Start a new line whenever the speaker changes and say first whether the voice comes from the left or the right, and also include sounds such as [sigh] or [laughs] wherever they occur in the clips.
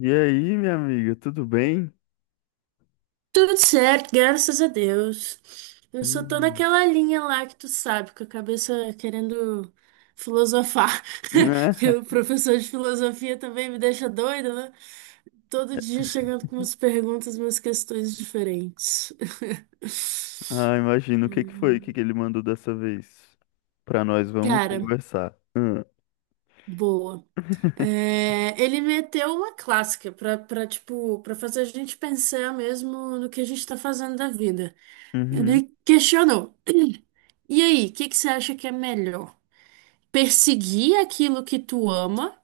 left: E aí, minha amiga, tudo bem?
right: Tudo certo, graças a Deus. Eu só tô
left: Hum.
right: naquela linha lá que tu sabe, com a cabeça querendo filosofar.
left: Né?
right: [laughs] Que o professor de filosofia também me deixa doida, né? Todo dia chegando com umas perguntas, umas questões diferentes. [laughs]
left: Ah, imagino. O que
right: Hum,
left: que ele mandou dessa vez? Pra nós, vamos
right: Cara,
left: conversar. Hum.
right: boa.
left: [laughs]
right: É, ele meteu uma clássica tipo, pra fazer a gente pensar mesmo no que a gente tá fazendo da vida.
left: Uhum,
right: Ele questionou. E aí, o que que você acha que é melhor? Perseguir aquilo que tu ama,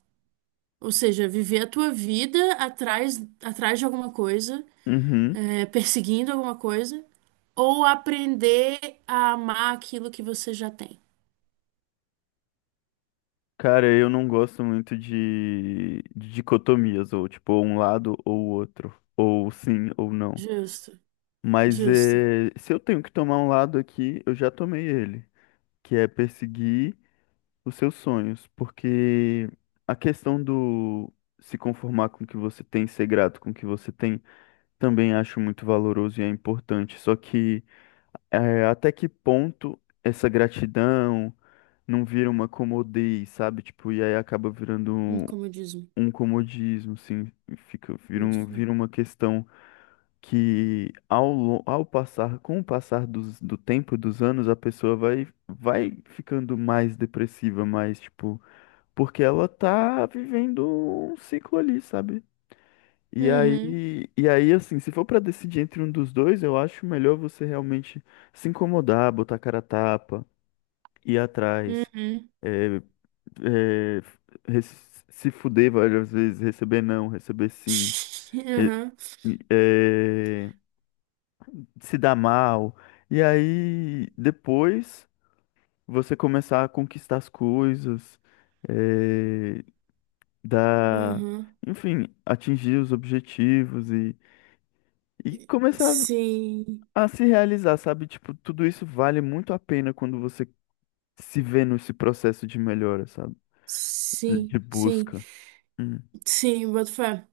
right: ou seja, viver a tua vida atrás de alguma coisa,
left: uhum.
right: perseguindo alguma coisa, ou aprender a amar aquilo que você já tem?
left: Cara, eu não gosto muito de dicotomias, ou tipo, ou um lado ou o outro, ou sim ou não.
right: Justo,
left: Mas
right: justo.
left: é, se eu tenho que tomar um lado aqui, eu já tomei ele, que é perseguir os seus sonhos, porque a questão do se conformar com o que você tem, ser grato com o que você tem, também acho muito valoroso e é importante. Só que até que ponto essa gratidão não vira uma comodez, sabe? Tipo, e aí acaba virando
right: Um comodismo.
left: um comodismo, assim, fica, vira,
right: Boto fé.
left: vira uma questão que ao passar, com o passar do tempo, dos anos, a pessoa vai ficando mais depressiva, mais, tipo, porque ela tá vivendo um ciclo ali, sabe? E
right: Uhum,
left: aí, e aí, assim, se for pra decidir entre um dos dois, eu acho melhor você realmente se incomodar, botar a cara a tapa, ir atrás,
right: uhum.
left: é, é, se fuder várias vezes, receber não, receber sim, é,
right: [laughs]
left: é, se dar mal. E aí, depois, você começar a conquistar as coisas, é,
right: Uhum,
left: da,
right: uhum.
left: enfim, atingir os objetivos e começar
right: Sim,
left: a se realizar, sabe? Tipo, tudo isso vale muito a pena quando você se vê nesse processo de melhora, sabe? De
right: sim, sim.
left: busca. Hum.
right: Sim, boto fé.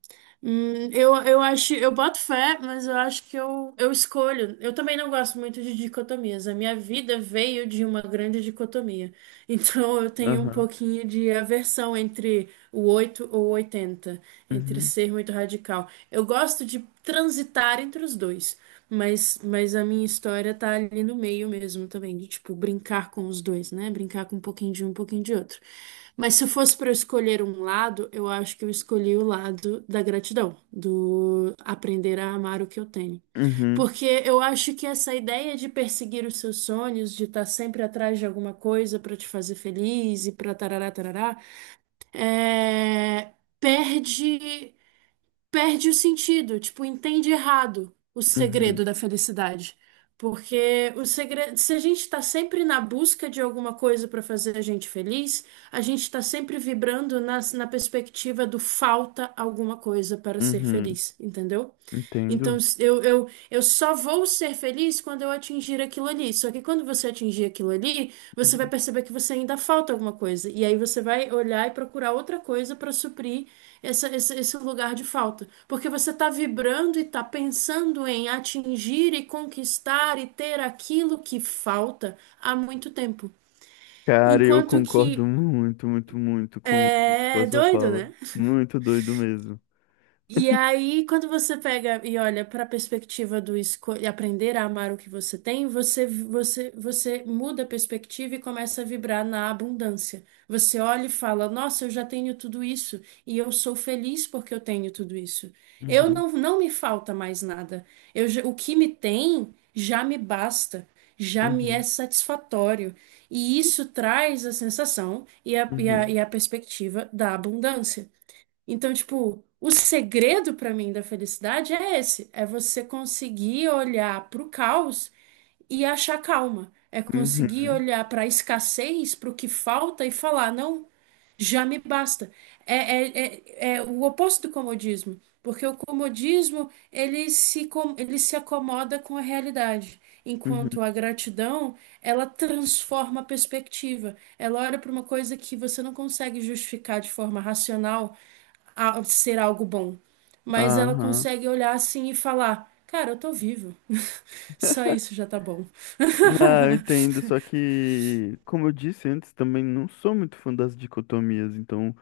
right: Eu acho, eu boto fé, mas eu acho que eu escolho. Eu também não gosto muito de dicotomias. A minha vida veio de uma grande dicotomia. [laughs] Então eu tenho um
left: Aham.
right: pouquinho de aversão entre o 8 ou oitenta, entre
left: Uhum.
right: ser muito radical. Eu gosto de transitar entre os dois. Mas a minha história tá ali no meio mesmo também, de tipo, brincar com os dois, né? Brincar com um pouquinho de um, um pouquinho de outro. Mas se fosse para eu escolher um lado, eu acho que eu escolhi o lado da gratidão, do aprender a amar o que eu tenho.
left: Uhum.
right: Porque eu acho que essa ideia de perseguir os seus sonhos, de estar sempre atrás de alguma coisa para te fazer feliz e para tarará, tarará, é, perde perde o sentido, tipo, entende errado o
left: Uhum.
right: segredo da felicidade. Porque o segredo, se a gente está sempre na busca de alguma coisa para fazer a gente feliz, a gente está sempre vibrando na perspectiva do falta alguma coisa para ser
left: Uhum.
right: feliz, entendeu? Então,
left: Entendo.
right: eu só vou ser feliz quando eu atingir aquilo ali. Só que quando você atingir aquilo ali, você vai
left: Uhum.
right: perceber que você ainda falta alguma coisa. E aí você vai olhar e procurar outra coisa para suprir esse lugar de falta. Porque você está vibrando e está pensando em atingir e conquistar e ter aquilo que falta há muito tempo.
left: Cara, eu
right: Enquanto
left: concordo
right: que
left: muito, muito, muito com a
right: é
left: sua
right: doido,
left: fala.
right: né?
left: Muito doido mesmo.
right: E aí, quando você pega e olha para a perspectiva do e aprender a amar o que você tem, você muda a perspectiva e começa a vibrar na abundância. Você olha e fala: Nossa, eu já tenho tudo isso e eu sou feliz porque eu tenho tudo isso. Eu
left: Uhum.
right: não me falta mais nada. O que me tem já me basta. Já me é
left: Uhum.
right: satisfatório. E isso traz a sensação e
left: Uhum.
right: a perspectiva da abundância. Então, tipo, o segredo pra mim da felicidade é esse, é você conseguir olhar pro caos e achar calma. É conseguir
left: Uhum.
right: olhar para a escassez, para o que falta e falar, não, já me basta. É, é, é o oposto do comodismo, porque o comodismo ele se, com- ele se acomoda com a realidade,
left: Uhum.
right: enquanto a gratidão ela transforma a perspectiva. Ela olha para uma coisa que você não consegue justificar de forma racional ser algo bom, mas ela
left: Aham.
right: consegue olhar assim e falar: Cara, eu tô vivo. [laughs] Só isso já tá bom.
left: Ah, eu entendo, só
right: [laughs]
left: que, como eu disse antes, também não sou muito fã das dicotomias, então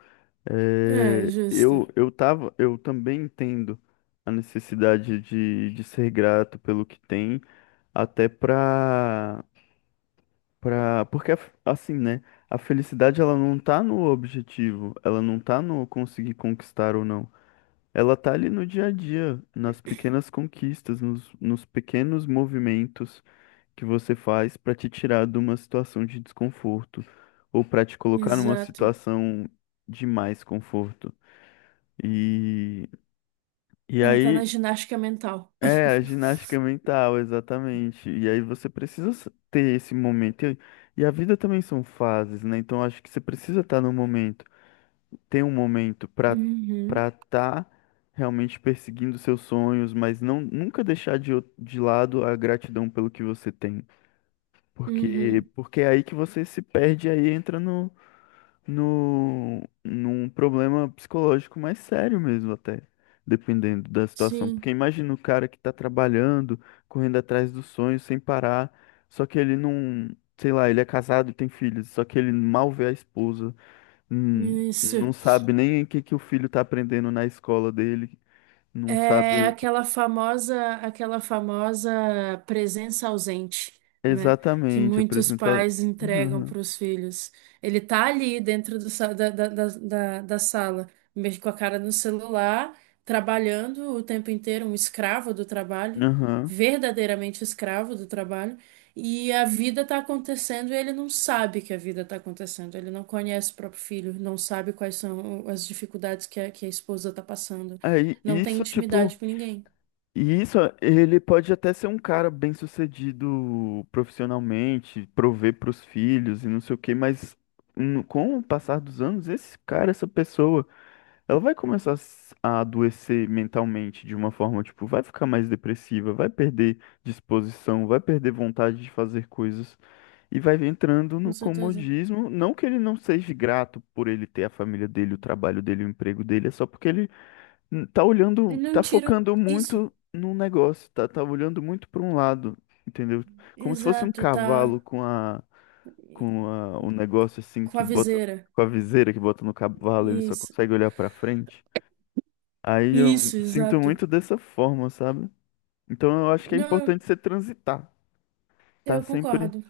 right: É, justo.
left: eu tava, eu também entendo a necessidade de ser grato pelo que tem, até pra, pra, porque assim, né, a felicidade ela não tá no objetivo, ela não tá no conseguir conquistar ou não, ela tá ali no dia a dia, nas pequenas conquistas, nos, nos pequenos movimentos, que você faz para te tirar de uma situação de desconforto ou para te colocar numa
right: Exato.
left: situação de mais conforto. E, e
right: Ela tá
left: aí,
right: na ginástica mental.
left: é a
right: [laughs]
left: ginástica mental, exatamente. E aí você precisa ter esse momento. E a vida também são fases, né? Então acho que você precisa estar no momento, ter um momento
right: Uhum,
left: para estar realmente perseguindo seus sonhos, mas não nunca deixar de lado a gratidão pelo que você tem.
right: uhum,
left: Porque é aí que você se perde, aí entra no, num problema psicológico mais sério mesmo, até, dependendo da situação. Porque
right: sim,
left: imagina o cara que tá trabalhando, correndo atrás do sonho sem parar, só que ele não, sei lá, ele é casado, e tem filhos, só que ele mal vê a esposa, hum,
right: isso.
left: não sabe nem o que que o filho tá aprendendo na escola dele, não
right: É
left: sabe tipo,
right: aquela famosa presença ausente, né? Que
left: exatamente
right: muitos
left: apresentar.
right: pais entregam
left: Aham.
right: para os filhos. Ele tá ali dentro do sa- da, da, da, da da sala, mexe com a cara no celular, trabalhando o tempo inteiro, um escravo do trabalho,
left: Aham.
right: verdadeiramente escravo do trabalho, e a vida tá acontecendo e ele não sabe que a vida tá acontecendo. Ele não conhece o próprio filho, não sabe quais são as dificuldades que a esposa tá passando.
left: Aí,
right: Não tem
left: isso, tipo.
right: intimidade com ninguém,
left: E isso, ele pode até ser um cara bem-sucedido profissionalmente, prover para os filhos e não sei o quê, mas com o passar dos anos, esse cara, essa pessoa, ela vai começar a a adoecer mentalmente de uma forma, tipo, vai ficar mais depressiva, vai perder disposição, vai perder vontade de fazer coisas e vai entrando
right: com
left: no
right: certeza.
left: comodismo. Não que ele não seja grato por ele ter a família dele, o trabalho dele, o emprego dele, é só porque ele tá
right: E
left: olhando,
right: não
left: tá
right: tira
left: focando
right: isso.
left: muito num negócio, tá, tá olhando muito para um lado, entendeu? Como se fosse um
right: Exato,
left: cavalo
right: tá
left: com um negócio assim
right: com
left: que
right: a
left: bota,
right: viseira.
left: com a viseira que bota no cavalo, ele só
right: Isso.
left: consegue olhar para frente. Aí eu
right: Isso,
left: sinto
right: exato.
left: muito dessa forma, sabe? Então eu acho que é
right: Não,
left: importante você transitar, tá
right: eu
left: sempre,
right: concordo.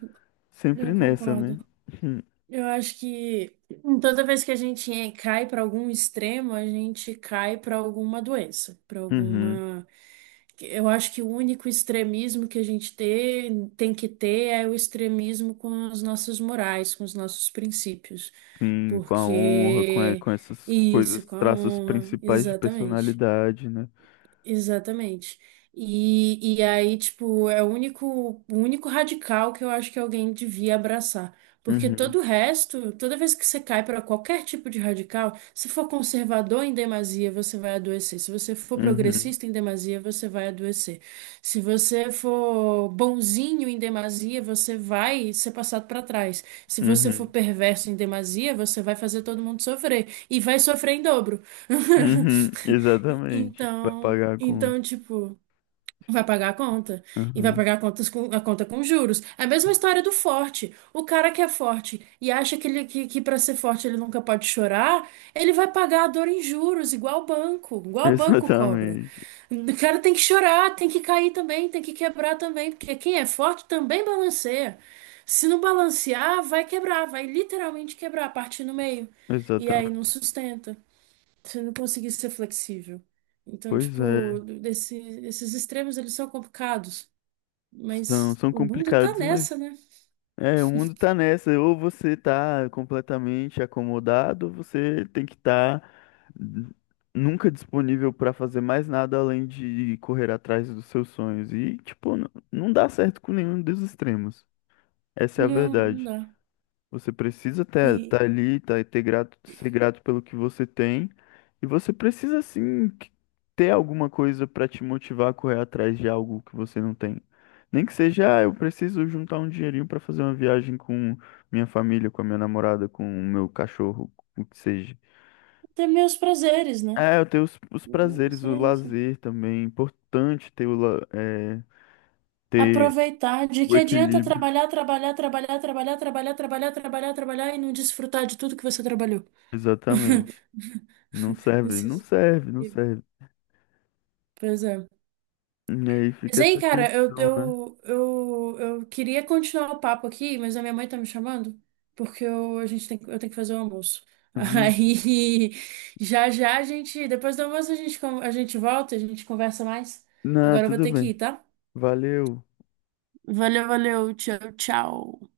left: sempre
right: Eu
left: nessa,
right: concordo.
left: né? [laughs]
right: Eu acho que toda vez que a gente cai para algum extremo, a gente cai para alguma doença, para
left: Uhum,
right: alguma. Eu acho que o único extremismo que tem que ter é o extremismo com as nossas morais, com os nossos princípios.
left: sim, com a honra, com,
right: Porque
left: com essas
right: isso,
left: coisas,
right: com a
left: traços
right: honra,
left: principais de
right: exatamente.
left: personalidade, né?
right: Exatamente. E aí, tipo, é o único radical que eu acho que alguém devia abraçar. Porque todo
left: Uhum,
right: o resto, toda vez que você cai para qualquer tipo de radical, se for conservador em demasia, você vai adoecer. Se você for
left: uhum.
right: progressista em demasia, você vai adoecer. Se você for bonzinho em demasia, você vai ser passado para trás. Se você for
left: Uhum.
right: perverso em demasia, você vai fazer todo mundo sofrer. E vai sofrer em dobro. [laughs]
left: Uhum. Exatamente. Vai
right: Então.
left: pagar a
right: Então,
left: conta.
right: tipo, vai pagar a conta. E vai
left: Uhum.
right: pagar a conta com juros. É a mesma história do forte. O cara que é forte e acha que para ser forte ele nunca pode chorar, ele vai pagar a dor em juros,
left: [laughs]
right: igual o banco cobra.
left: Exatamente.
right: O cara tem que chorar, tem que cair também, tem que quebrar também, porque quem é forte também balanceia. Se não balancear, vai quebrar, vai literalmente quebrar, partir no meio. E aí não
left: Exatamente.
right: sustenta você não conseguir ser flexível. Então,
left: Pois
right: tipo,
left: é.
right: esse- esses extremos, eles são complicados,
left: São,
right: mas
left: são
right: o mundo tá
left: complicados, mas
right: nessa, né?
left: é, o mundo tá nessa. Ou você tá completamente acomodado, ou você tem que estar nunca disponível pra fazer mais nada além de correr atrás dos seus sonhos. E, tipo, não dá certo com nenhum dos extremos. Essa é a
right: Não, não
left: verdade.
right: dá.
left: Você precisa estar
right: E
left: tá ali, tá, ter grato, ser grato pelo que você tem. E você precisa, sim, ter alguma coisa para te motivar a correr atrás de algo que você não tem. Nem que seja, ah, eu preciso juntar um dinheirinho para fazer uma viagem com minha família, com a minha namorada, com o meu cachorro, o que seja.
right: ter meus prazeres, né?
left: É, eu tenho os prazeres,
right: Isso
left: o
right: é isso.
left: lazer também. É importante ter é, ter
right: Aproveitar. De
left: o
right: que adianta
left: equilíbrio.
right: trabalhar, trabalhar, trabalhar, trabalhar, trabalhar, trabalhar, trabalhar, trabalhar e não desfrutar de tudo que você trabalhou?
left: Exatamente. Não serve, não
right: Esses-
left: serve, não serve.
right: pois é.
left: E aí fica
right: Mas aí,
left: essa
right: cara,
left: questão, né?
right: eu queria continuar o papo aqui, mas a minha mãe tá me chamando, porque a gente eu tenho que fazer o almoço. [laughs]
left: Vixe.
right: Aí, já já depois do almoço a gente volta, a gente conversa mais.
left: Não,
right: Agora eu vou
left: tudo
right: ter que ir,
left: bem.
right: tá?
left: Valeu.
right: Valeu, valeu. Tchau, tchau.